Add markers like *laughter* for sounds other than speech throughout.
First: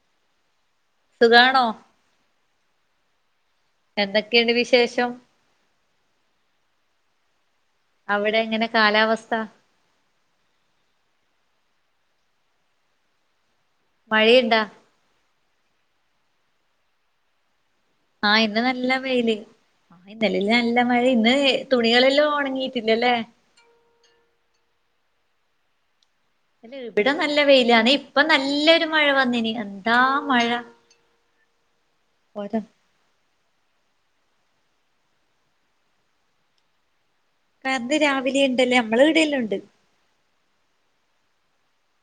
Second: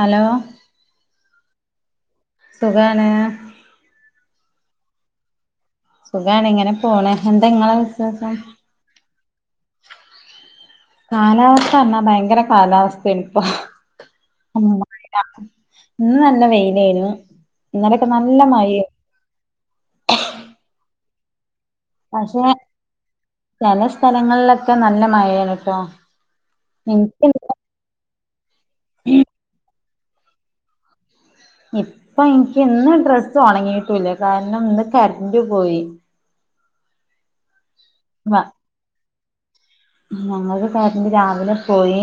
Hello, സുഖാണോ? സുഖാണ്. എന്തൊക്കെയാണ് വിശേഷം? സുഖാണ് ഇങ്ങനെ പോണ്. എന്താ ഇങ്ങളെ വിശേഷം അവിടെ എങ്ങനെ കാലാവസ്ഥ? കാലാവസ്ഥർഞ്ഞാ ഭയങ്കര കാലാവസ്തേണ് ഇപ്പൊ. മഴയുണ്ടാ ഉം, ആഹ്. ഇന്ന് നല്ല വെയിലായിരുന്നു. ഇന്നലെ ആ ഇന്ന് നല്ല വെയില് ഇന്തലയില് നല്ല മഴിന്ന് തുണികളെല്ലാം ഒണങ്ങീട്ട്ണ്ട്ല്ലേ? പല സ്ഥലങ്ങളിലൊക്കെ നല്ല മഴയാണ് ട്ടോ. അല്ല ഇവിടെ എനിക്ക് നല്ല വെയിലാണേ ഇപ്പൊ നല്ലൊരു മഴ വന്നേന് എന്താ മഴ ഇപ്പൊ എനിക്ക് ഇന്ന് ഡ്രസ്സ് ഒണങ്ങീട്ടില്ല കാരണം ഇന്ന് കരന്റ് പോയി. കരന്റ് രാവിലെ ഇണ്ടല്ലോ നമ്മളെവിടെയെല്ലാം ഉ ഉം ഞങ്ങക്ക് കരന്റ് രാവിലെ പോയി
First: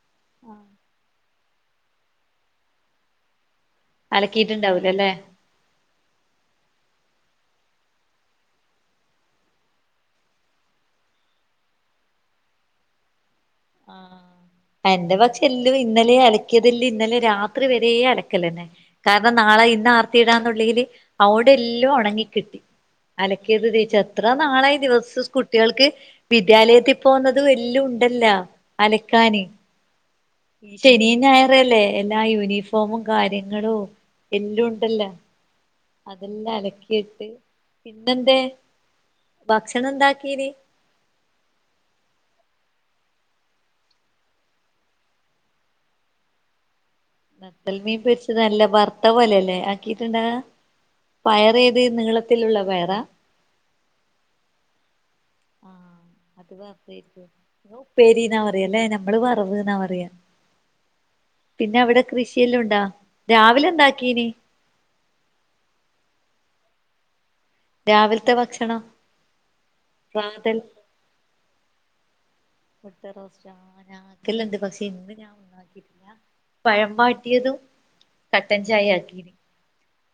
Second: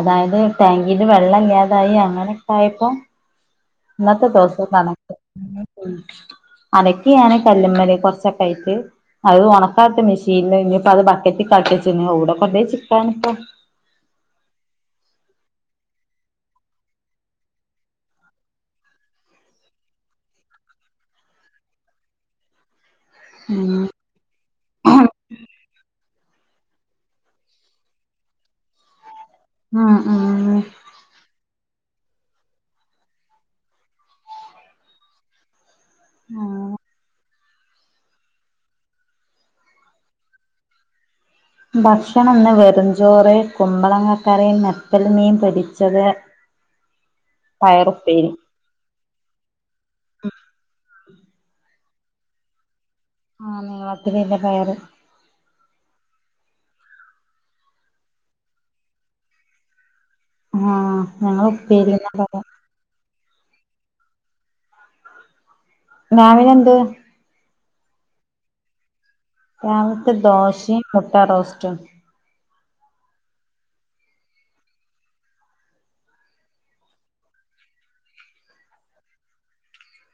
അതായത് ടാങ്കീല് വെ വെള്ളല്ലാതായി അങ്ങനൊക്കെ ആയപ്പോ ഇന്നത്തെ ദിവസം അലക്കിയിട്ടുണ്ടാവൂലല്ലേ കണക്ക്. ഉം ഉം അലക്കി ഞാന് കല്ല്മ്മല് കൊറച്ചൊക്കായിട്ട്. അ ഒണക്കാട്ടു മിഷീനില് ഇനിപ്പോത് ബക്കറ്റി കലക്കേച്ചീന് എവടെ കൊണ്ടോയി ചിക്കാനാപ്പൊ ആഹ് എന്റെ പക്ഷെ എല്ലും ഇന്നലെ അലക്കിയതല്ലേ ഇന്നലെ രാത്രി വരെ അലക്കലന്നെ. കാരണം നാളെ ഇന്ന് ആർത്തിടാന്നുള്ളേല് അവടെല്ലോം ഒണങ്ങി കിട്ടി. അലക്കിയത് ഉം തേച്ച് എത്ര നാളായി ദിവസം കുട്ടികൾക്ക് വിദ്യാലയത്തി പോകുന്നത് എല്ലോംണ്ടല്ലോ? അലക്കാന് ആ ആ ആഹ്. ശനീം ഞായറോല്ലേ എല്ലാ യൂണിഫോമും കാര്യങ്ങളും എല്ലോംണ്ടല്ലോ. അതെല്ലാം അലക്കിയിട്ട് ഇന്നെന്തേ ഭക്ഷണം എന്താക്കീ ഭക്ഷണംന്ന് വെറുംചോറ്, കുമ്പളങ്ങകറി, നെത്തള് മീൻ പൊരിച്ചത് നത്തൾ മീൻ പയറുപ്പേരി പൊരിച്ചത് നല്ല വർത്തപോലല്ലേ ആക്കീട്ട്ണ്ടാവാ? പയ റ് നീളത്തിലുള്ള പയറ്. ആ നീളത്തില്ല്ല പയറ്. ഇന്ന് അതേര്ന്നു. ഉപ്പേരീന്ന പറയാല്ലേ? ഞമ്മള് വറവ്ന്നാ പറയാ. ആഹ് ഞങ്ങള് പിന്നെ അവിടെ ഉപ്പേരിന്നാ പറയാ കൃഷിയെല്ലോംണ്ടോ രാവിലെ എന്താക്കീന്? രാവിലെന്ത്? രാവിൽത്തെ ഭക്ഷണം. രാവിൽത്തെ പ്രാതൽ ദോശീ മുട്ടറോസ്റ്റും. മുട്ട റോസ്റ്റ ഞക്കെല്ലാംണ്ട് പക്ഷെ ഇന്ന് ഞാൻ ഒന്നാക്കി പഴം വാട്ടിയതും കട്ടൻ ചായ ആക്കീന്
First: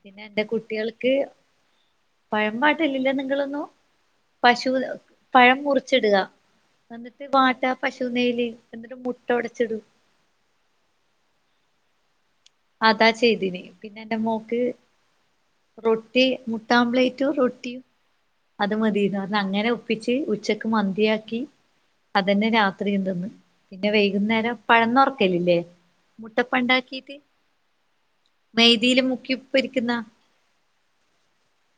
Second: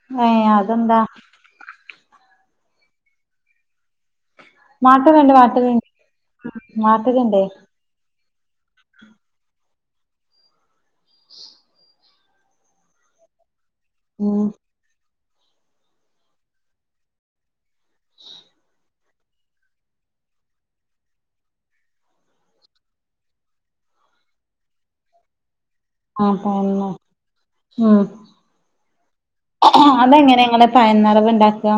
പിന്നെ എന്റെ ഏഹ് അതെന്താ കുട്ടികൾക്ക് പഴ വാട്ടലില്ലേ നിങ്ങളൊന്നു പശു വാട്ടലുണ്ട് പഴം വാട്ടലുണ്ട് മുറിച്ചിടുക എന്നിട്ട് വാട്ടലുണ്ടേ മുട്ട പശു നെയല് എന്നിട്ട് മുട്ട ഒടച്ചിടും അതാ ചെയ്തീനെ പിന്നെ എന്റെ ഉം മോക്ക് റൊട്ടി മുട്ടാമ്പ്ലേറ്റും റൊട്ടിയും അത് മതിയ എന്ന് പറഞ്ഞു അങ്ങനെ ഒപ്പിച്ച് ഉച്ചക്ക് മന്തിയാക്കി അതന്നെ രാത്രിയും തിന്ന് പിന്നെ വൈകുന്നേരം പഴം നറക്കല്ലല്ലേ ആഹ് മുട്ടപ്പ തന്നെ ഉണ്ടാക്കിട്ട് ഉം മെയദിയില് മുക്കി പൊരിക്കുന്ന എങ്ങനെങ്ങനെ പയ നിറവ് ഉണ്ടാക്കാ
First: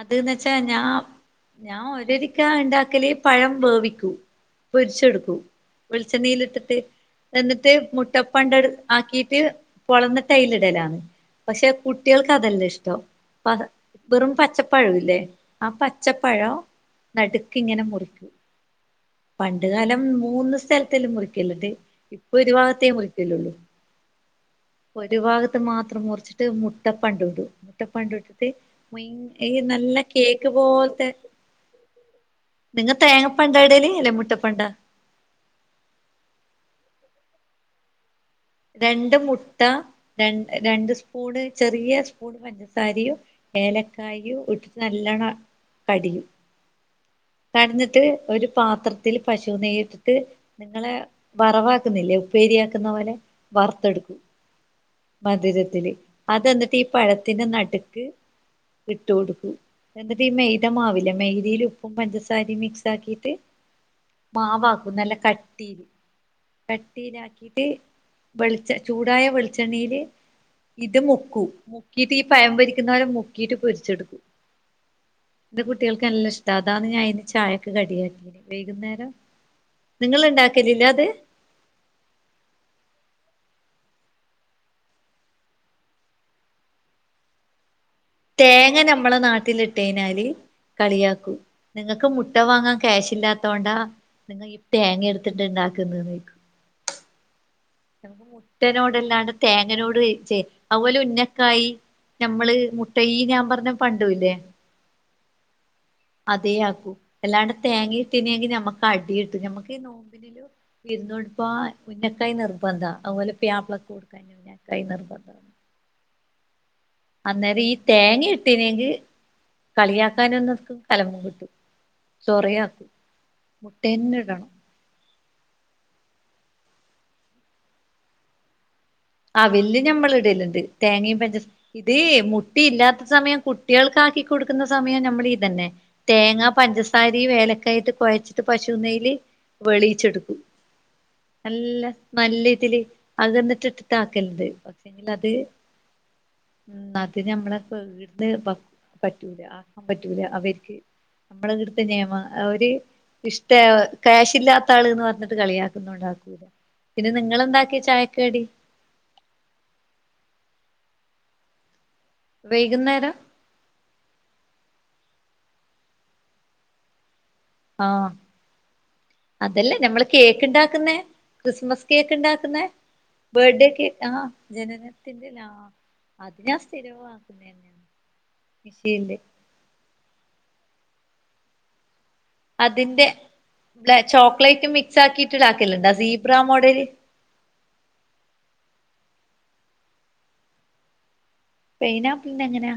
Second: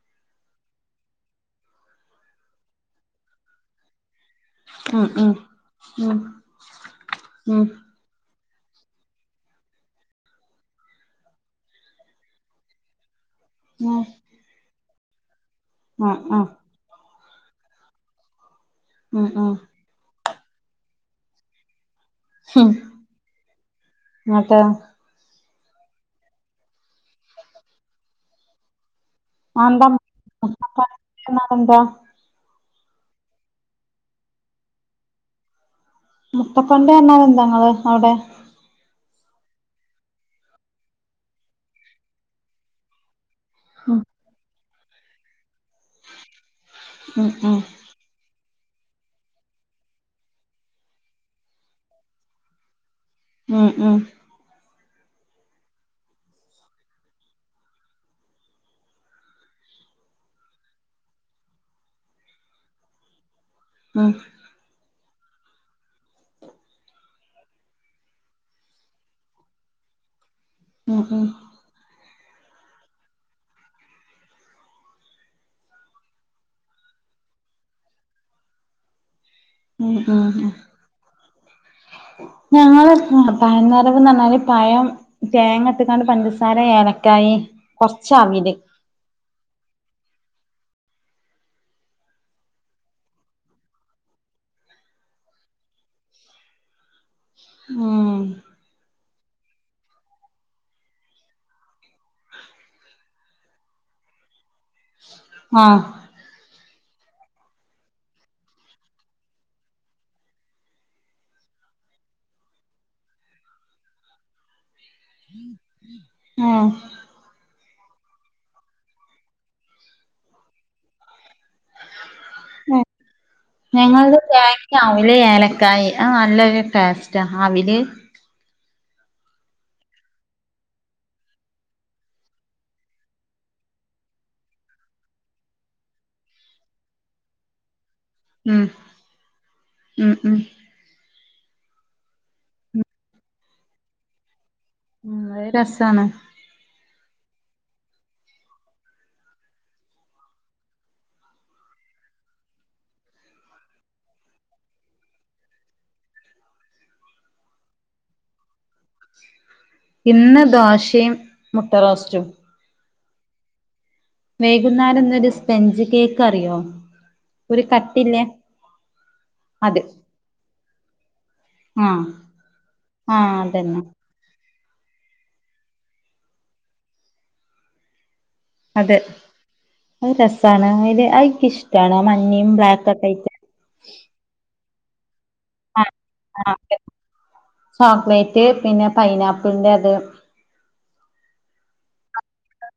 അത് എന്ന് വെച്ച ഞാ ഞാൻ ഒരിക്ക ആ ഉണ്ടാക്കല് പഴം വേവിക്കൂ ഉം ഉം പൊരിച്ചെടുക്കൂ ഉം വെളിച്ചെണ്ണീല് ഇട്ടിട്ട് ഉം എന്നിട്ട് മുട്ടപ്പം ണ്ട് ആക്കിട്ട് പോളഞ്ഞിട്ട് അയില്ടലാണ് പക്ഷെ കുട്ടിയൾക്ക് അതെല്ലാ ഇഷ്ടം പത ഉം വെറും പച്ചപ്പഴംല്ലേ ആ ആഹ് ആഹ് പച്ചപ്പഴം നടുക്ക് ഇങ്ങനെ മുറിക്കു ഉം ഉം പണ്ട് കാലം മൂന്ന് സ്ഥല തല്ലേ മുറിക്കല്ലത്ത്. ഇപ്പൊ ഒരു ഹും ഭാഗത്തേ മുറിക്കലൊള്ളൂ. ഇന്നട്ട് ഒരു ഭാഗത്ത് മാത്രം മുറിച്ചിട്ട് മുട്ടപ്പണ്ട ഇടും മുട്ടപ്പണ്ട ഇട്ടിട്ട് ഈ അതെന്താ നല്ല കേക്ക് പോല്ത്തെ മുത്തപ്പൻന്നാലെന്താ നിങ്ങെ തേങ്ങപ്പണ്ടാ ഇടല് അതോ മുട്ടപ്പണ്ട മുട്ടപ്പണ്ട് പറഞ്ഞാൽ എന്ത നിങ്ങള അവിടെ രണ്ട് മുട്ട ര രണ്ട് സ്പൂണ് ചെറിയ സ്പൂണ് പഞ്ചസാരിയും ഉം ഏലക്കായും ഇട്ടിട്ട് നല്ലവണ്ണം കടിയും ഉം ഉം കടഞ്ഞ എന്നിട്ട് ഒരു പാത്രത്തിൽ പശു നെയ്യട്ടിട്ട് നിങ്ങളെ വറവാക്കുന്നില്ലേ ഉപ്പേരിയാക്കുന്ന പോലെ ഉം ഉം വറുത്തെടുക്കൂ മധുരത്തില് അത് എന്നിട്ട് ഈ പഴത്തിന്റെ നടുക്ക് ഇട്ട് കൊടുക്കും എന്നിട്ട് ഈ മെയ്തമാവില്ല മെയ്തിയിൽ ഉപ്പും പഞ്ചസാരയും മിക്സ് ആക്കിയിട്ട് ഉം മാവാക്കും നല്ല കട്ടീയില് ചട്ടീയിലാക്കിട്ട് വെളിച്ച ചൂടായ വെളിച്ചെ വെളിച്ചെണ്ണില് ഇത് ഉം ഉം മുക്കും മുക്കിട്ട് ഈ പയം പൊരിക്കുന്ന പോലെ മുക്കീട്ട് പൊരിച്ചെടുക്കും എന്റെ കുട്ടികൾക്ക് എല്ലാം ഇഷ്ട അതാണ് ഞാൻ ഇന്ന് ചായക്ക് കടിയാക്കീത് വൈകുന്നേരം ഉം നിങ്ങള് ആഹ് ആഹ ഇണ്ടാക്കലില്ലേ *inaudible* ഞങ്ങള് പയം നിറവ്ന്ന് പറഞ്ഞാല് പയം തേങ്ങ ഇട്ട്ക്കാണ്ട് പഞ്ചസാര ഏലക്കായി കൊറച് ആ തേങ്ങ ഞമ്മളെ നാട്ടില് ഇട്ട് കഴിഞ്ഞാല് കളിയാക്കും നിങ്ങക്ക് മുട്ട വാങ്ങാൻ ക്യാഷ് ഇല്ലാത്തോണ്ടാ നിങ്ങൾ ഈ തേങ്ങ എടുത്തിട്ട് ഇണ്ടാക്കുന്ന് ന്ന് ചോദിക്കും ഉം ഞങ്ങക്ക് മുട്ടനോട് അല്ലാണ്ട് തേങ്ങനോട് ചേ അതുപോലെ ഉന്നക്കായി നമ്മള് മുട്ട ഈ ഞാൻ പറഞ്ഞ പണ്ടുംല്ലേ ആഹ അതെ ആക്കൂ എല്ലാണ്ട് തേങ്ങിയിട്ടനെങ്കി നമ്മുക്ക് അടി കിട്ടും ഞമ്മക്ക് ഈ നോമ്പിന് വര്ന്നോണ്ട് ഇപ്പ ഉന്നക്കായ് നിർബന്ധാ അതുപോലെ പുയ്യാപ്പ്ളക്ക്‌ കൊടുക്കാൻ ഉന്നക്കായി നിർബന്ധം ആണ് ആഹ അന്നേരം ഈ തേങ്ങ ഇട്ടനെങ്കിൽ കളിയാക്കാനും നിക്കും കലമം കിട്ടു സൊറയാന്ന് *unintelligible* ഏലക്കായി അത്‌ നല്ലൊരു ടേസ്റ്റ അവില് അവിലില് ഞമ്മള് ഇടല്ണ്ട് തേങ്ങയും പഞ്ചസാ ഇത് മുട്ടി ഇല്ലാത്ത സമയം കുട്ടികൾക്ക ആാക്കി കൊടുക്കുന്ന സമയം ഞാമ്മളി ഇതന്നെ. തേങ്ങ പഞ്ചസാരീം ഏലക്കായിട്ട് കൊഴച്ചിട്ട്. ട്ട് ഉം പശു നെയില് ഉം ഉം വെളിയിച്ചെടുക്കും. നല്ല നല്ല ഇതിൽ അകന്നിട്ടിട്ട് ആക്കല്ണ്ട് പക്ഷെങ്കിൽ ഉം അത്. രസാണ് ഉം അത്‌ ഞമ്മളെ ഈട്ന്ന് പറ്റൂല ആക്കാൻ പറ്റൂല അവർക്ക് നമ്മളെ ഈടുത്തെ നിയമാ അവുര്. ഇഷ്ട ക്യാഷ് ഇല്ലാത്ത ആൾ എന്ന് പറഞ്ഞിട്ട് കളിയാക്കുന്നണ്ടാക്കൂല. പിന്നെ നിങ്ങളെന്താക്കി ചായക്ക്‌ കടി. ഇന്ന് ദോശയും മുട്ട റോസ്റ്റും വൈകുന്നേരം. വൈകുന്നേരം ഇന്നൊരു സ്പെഞ്ച് കേക്ക് അറിയോ? ഒരു ആഹ് കട്ടില്ലേ അതല്ലേ അത്. നമ്മള് കേക്ക് ഇണ്ടാക്കുന്ന ക്രിസ്മസ് ആഹ് കേക്ക് ഇണ്ടാക്കുന്ന ആഹ് ബർഡേ അതന്നെ കേക്ക് ആഹ *unintelligible* അത്‌ ഞാൻ സ്ഥിരം വാങ്ങുന്നേ അല്ലേ അതെ അത് രസാണ് അത് ഇന്ക്ക് ഇഷ്ടാണ് ആ മഞ്ഞീം അതിന്റെ ബ്ലാക്കൊക്കെ ആയിട്ട്. ചോക്ലേറ്റ് മിക്സ് ആക്കിട്ട് ഇതാക്കല്ണ്ടാ ആഹ് സീബ്രാ ആഹ് മോഡല്. ചോക്ലേറ്റ് പിന്നെ പൈനാപ്പിളിന്റത്. പൈനാപ്പിളിന്റെ എങ്ങനാ?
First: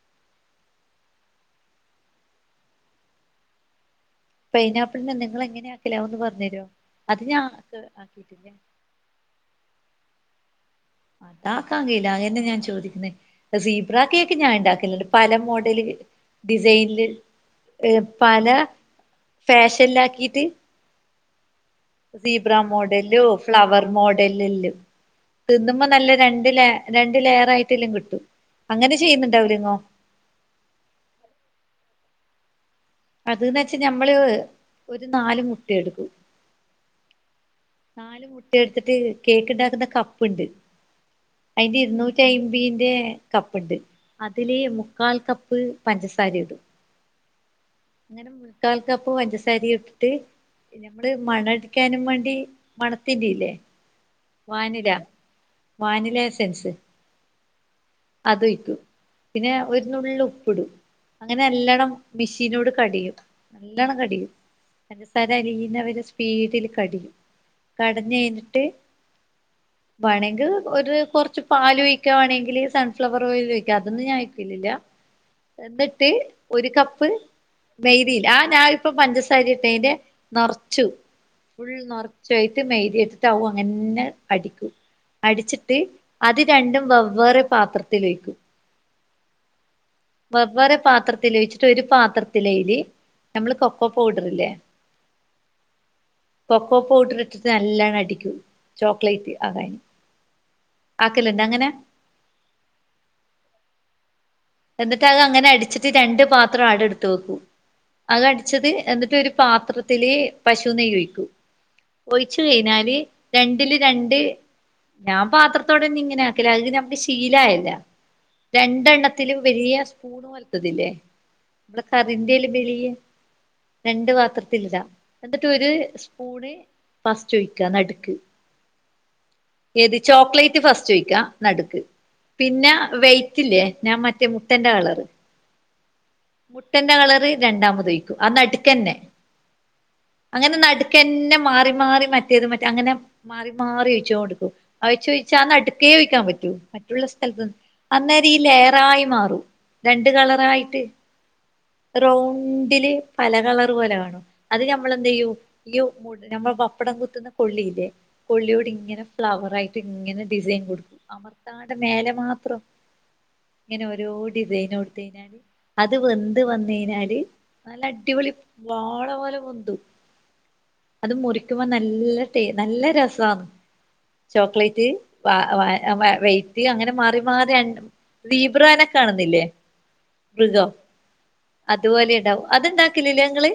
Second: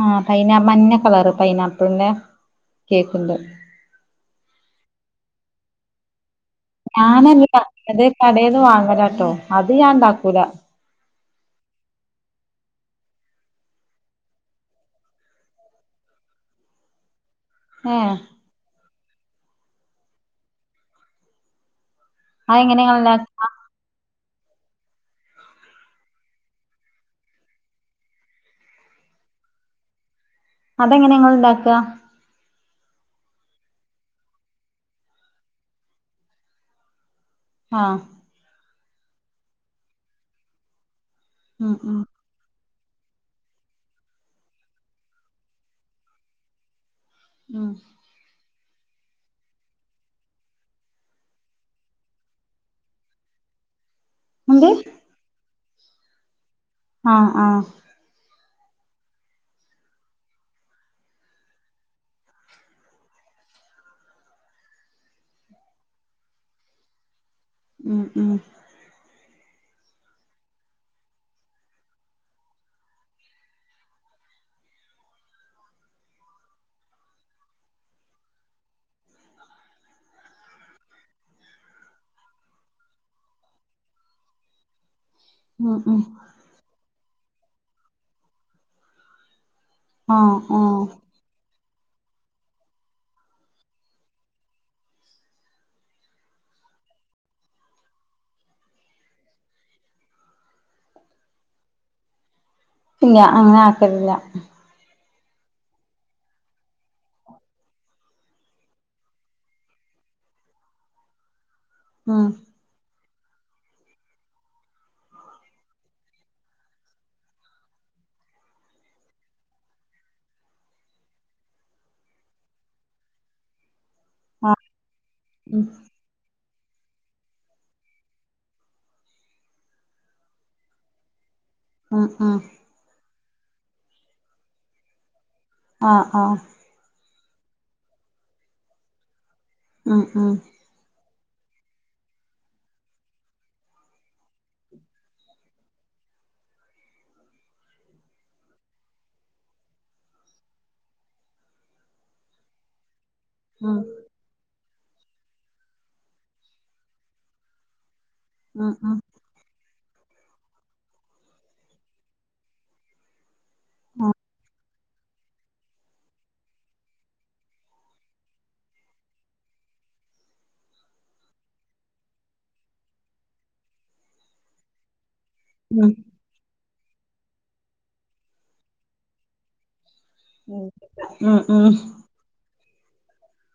ആ പൈന മഞ്ഞ കളറ് പൈനാപ്പിളിന്റെ കേക്ക് ഉണ്ട്. പൈനാപ്പിളിന്റെ നിങ്ങൾ എങ്ങനെ ആക്കല്. അതൊന്ന് പറഞ്ഞ് തെരോ ഞാനല്ല ഇണ്ടാക്ക്‌ണത് അത് കടേന്ന് വാങ്ങലാട്ടോ അത് ഞാൻ ഇണ്ടാക്കൂല. താക്കാൻ കഴില്ല അതന്നെ ഞാൻ ചോദിക്ക് ന്നെ സീബ്ര കേക്ക് ഞാൻ ഇണ്ടാക്കല്ലിണ്ട് പല മോഡല് ഡിസൈനില്. ഏഹ് പല ഫാഷനിലാക്കിട്ട്. സീബ്രാ അതെങ്ങനെ നിങ്ങൾ മോഡല് ഇണ്ടാക്ക ഫ്ലവർ മോഡലല്ല തിന്നുമ്പോ നല്ല രണ്ട് ല രണ്ട് ലെയർ ആയിട്ടല്ലും കിട്ടും. അങ്ങനെ ചെയ്യുന്നുണ്ട അവര് ഇങ്ങ് - അതെങ്ങനെ ഇങ്ങൾ ഇണ്ടാക്ക? അതന്ന് വെച്ചാ ഞമ്മള് ഒരു നാല് മുട്ട എടുക്കും. ആഹ് നാല് മുട്ട എടുത്തിട്ട് കേക്ക് ബണ്ടാക്കുന്ന കപ്പുണ്ട് ഉം അതിന്റെ ഉം ഇരുന്നൂറ്റി അമ്പിന്റെ കപ്പുണ്ട് അതില് മുക്കാൽ കപ്പ് പഞ്ചസാരയും ആഹ് ക്കാല്ക്കപ്പ് പഞ്ചസാരി ഇട്ടിട്ട്. നമ്മള് മണ അടിക്കാനും വേണ്ടി മണത്തിന്റെ ഇല്ലേ? എന്ത് വാനില വാനില എസൻസ്. ആഹ് ആഹ് അത് ഒഴിക്കു പിന്നെ ഒരു നുള്ള് ഉപ്പിടും- അങ്ങനെ നല്ലോണ്ണം മെഷീനോട് കടയും നല്ലോണ്ണം കടയും. പഞ്ചാര അലീന വരെ സ്പീഡില് കടയും ഉം കടഞ്ഞു ഉം കഴിഞ്ഞിട്ട്. വാണെങ്കിൽ ഒരു കുറച്ച് പാല് ഒഴിക്കുകവാണെങ്കിൽ ഫ്ലവർ ഓയിൽ ഒഴിക്ക അതൊന്ന് ഞാൻ ഒയിക്കില്ല എന്നിട്ട് ഒരു കപ്പ് മെയ്ദതിയിൽ ആഹ് ഞാനിപ്പ പഞ്ചസാര ഇട്ടേന്റെ നിറച്ചും ഫുൾ നറച്ചും മൈദേയിട്ടിട്ട്‌ അതും അങ്ങനെ നെ അടിക്കും. അടിച്ചിട്ട് ഉം ഉം അത് രണ്ടും വെവ്വേറെ പാത്രത്തിൽ വയ്ക്കും. ആഹ് വെവേറെ ആഹ് പാത്രത്തിൽ വെച്ചിട്ട് ഒരു പാത്രത്തില് നമ്മള് കൊക്കോ പൗഡർ ഇല്ലേ? കൊക്കോ പൗഡർ ഇട്ടിട്ട് നലോണം അടിക്കു ചോക്ലേറ്റ് അതായിന്. ആക്കലുണ്ടങ്ങനെ? ഇല്ല അങ്ങനെ ആക്കലില്ല- എന്നിട്ട് അത് അങ്ങനെ അടിച്ചിട്ട് രണ്ട് പാത്രം ആണ്ട് ഇടുത്ത് വെക്കും- അത്ടിച്ചത് എന്നിട്ട് ഒരു പാത്രത്തില് പശു നെയ്യഴിക്കും- ഉം ഒഴിച്ച് കഴിഞ്ഞാല്- രണ്ടില് രണ്ട് ഞാൻ പാത്രത്തോടെന്ന ഇങ്ങനെ ആക്കലാ ആഹ് നമ്മുക്ക് ശീലയല്ലോ? രണ്ടെണ്ണം ഇത്തിലും വെലിയ സ്പൂ ണോലത്തതില്ലേ നമ്മള് കറിന്റെൽ വെലിയ രണ്ട് ആഹ് പാത്രത്തിട എന്നിട്ട് ഉം ഒരു സ്പൂണ് ഫസ്റ്റ്‌ട്ടൊഴിക്കുക നടുക്ക് ഏത് ചോക്ലേറ്റ് ഫസ്റ്റ് ഒയ്ക്കാ നടുക്ക് ഉം ഉം പിന്നെ വൈറ്റ് ഇത്തില്ലേ ഞാൻ മറ്റേ മുട്ടന്റെ കളറ്- ആഹ് ആഹ് മുട്ടന്റെ കളറ് രണ്ടാമതൊഴിക്കും ആഹ് നടുക്കന്നെ ഉം ഉം അങ്ങനെ നടു ക്കന്നെ മാറി മാറി മറ്റേത് മറ്റ അങ്ങനെ മാറി മാറി ഒഴിച്ചോണ്ട്ക്കും ആഹ് ചോദിച്ചാ അന്ന് നട്ക്കേ വെക്കാ പറ്റൂ മറ്റുള്ള സ്ഥലത്ത്ന്ന് അന്നേരം ഈ ലയറായി മാറും രണ്ട് കളറായിട്ട് റൗണ്ടില് പല കളറ് ഉം പോലെ കാണും- അത് നമ്മളെന്തയ്യും ഈയു നമ്മ പപ്പടം കുത്തുന്ന കൊള്ളി ഇല്ലേ കൊള്ളിയോട് ഉം ഉം ഇങ്ങനെ ഫ്ലവർ ആയിട്ട് ഇങ്ങനെ ഡിസൈൻ കൊടുക്കും അമർത്താണ്ടെ മേലെ മാത്രം- ഇങ്ങനെഓരോ ആഹ് ഡിസൈൻ കൊടുത്തയ് ഞ്ഞാല്- അത് വെന്ത് വന്ന്‌ കഴിഞ്ഞാല് നല്ല അടിപൊളി വാള പോലെ പൊന്തും. അത് മുറിക്കുമ്പോ നല്ലടേ നല്ല രസാ ചോക്ലേറ്റ് വ ഉം വവറി അങ്ങനെ മാറി മാറിഅൻ ദീബ്രാനൊക്കെ കാണുന്നില്ലേ- മൃഗോ ഉം ഉം അതുപോലെ ഉണ്ടാവും അത്ണ്ടാക്കലില്ലേ ഇങ്ങള്?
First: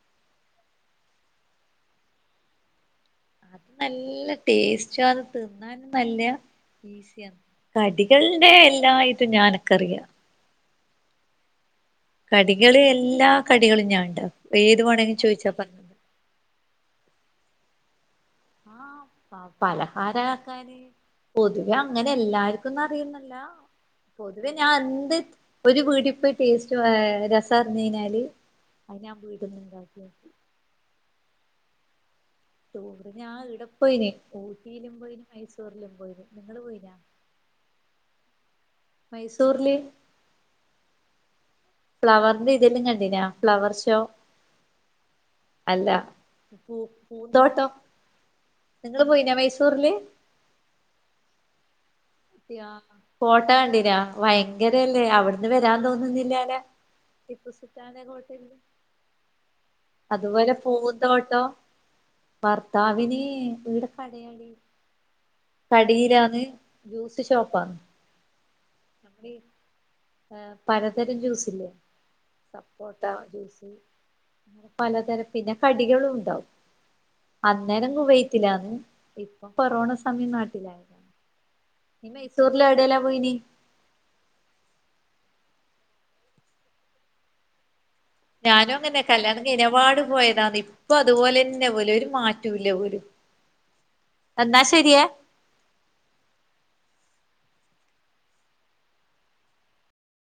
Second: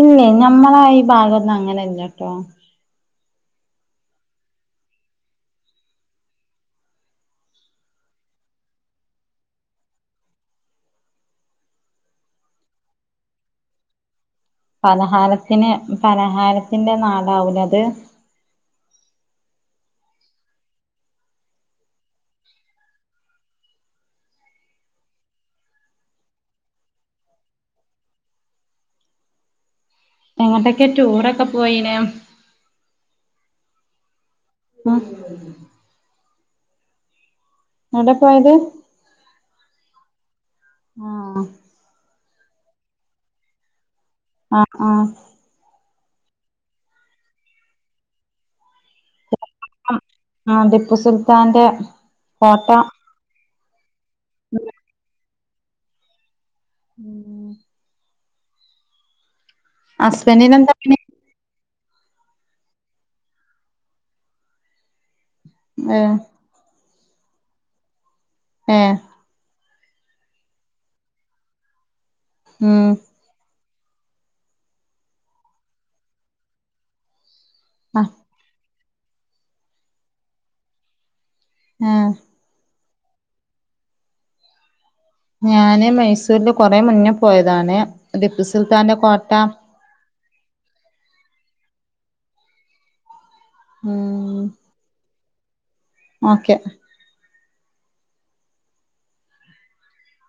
ഇല്ലേ ഞമ്മളെ ഈ ഭാഗന്നും അങ്ങനെയല്ലട്ടോ- അത് നല്ല ടേസ്റ്റുവാണ് അത് തിന്നാൻ ഇപ്പൊല്ല കടികളിതെ എല്ലാഐറ്റും ഞാൻക്കറിയ കടികള് എല്ലാ കടികളും ഞാൻ ഉണ്ടാക്കും ഏത് വേണമെങ്കിലും ചോദിച്ചാ പലഹാരത്തിന് പറഞ്ഞ് പലഹാരത്തിന്റെ നാടാവും ലേ അത് ആഹ് ആഹ് പലഹാര ആക്കാന് പൊതുവെ അങ്ങനെ എല്ലാർക്കുന്നും അറിയൊ ന്നുല്ല പൊതുവെ ഞാൻ എന്ത് ഒരു വീടിയൊ പ്പൊ ടേസ്റ്റ് രസം അറിഞ്ഞു കഴിഞ്ഞാല് അത് ഞാൻ വീട്ട് ന്ന്ണ്ടാക്കും എങ്ങോട്ടെക്കെ ടൂറൊക്കെ പോയീനോ ടൂറി ഞാ ഇവിടെ പോയിനി ഊട്ടിയിലും ഉം പോയിന് മൈസൂറിലും പോയിന് നിങ്ങള് പോയിനോ എടെ പോയത് മൈസൂറ്ല് ആഹ് ഫ്ലവറിന്റെ ഇതെല്ലാം കണ്ടീനോ ഫ്ലവർ ഷോ അഹ് ആഹാ അല്ല പൂ പൂന്തോട്ടം നിങ്ങള് പോയിനോ മൈസൂര്ല് ആഹ് ടിപ്പു സുൽത്താന്റെ യാ കോട്ട കോട്ട കണ്ടീന്യോ ഭയങ്കരല്ലേ അവിട് ന്ന് വരാൻ തോന്നുന്നില്ലാ ല്ലോ ഉം ടിപ്പു സുൽത്താന്റെ കോട്ടെ അതുപോലെ ഹസ്ബൻഡിനെന്താ പണി പൂന്തോട്ടം ഭർത്താവിന് ഇവിടെ പണിയാടീ ഏഹ് കടിയിലാന്ന് ജ്യൂസ് ഷോപ്പാ ഏഹ് ഏഹ് പലതരം ജ്യൂസ് ഇല്ലേ ഉം സപ്പോട്ട ജ്യൂസ് അങ്ങനെ പലതരം പിന്നെ കടികളുണ്ടാവും അന്നേരം ആഹ് കുവൈറ്റിലാന്ന് ഇപ്പൊ കൊറോണ സമയം നാട്ടിലായിരുന്നു നീ ഏഹ് മൈസൂരില് എവിടെല്ലാ പോയിനി ഞാന് മൈസൂരില് കൊറെ മുന്നേ പോയതാണ് ടിപ്പു ഞാനും സുൽത്താന്റെ അങ്ങൻനെ കോട്ട കല്യാണം കയ്ഞ്ഞേപാട് പോയതാന്ന് ഇപ്പൊ അതുപോലെന്നെ പോലെ ഒരു മാറ്റൂല്ല ഊര് ഉംമ് എന്നാ ശരിയ ഓക്കെ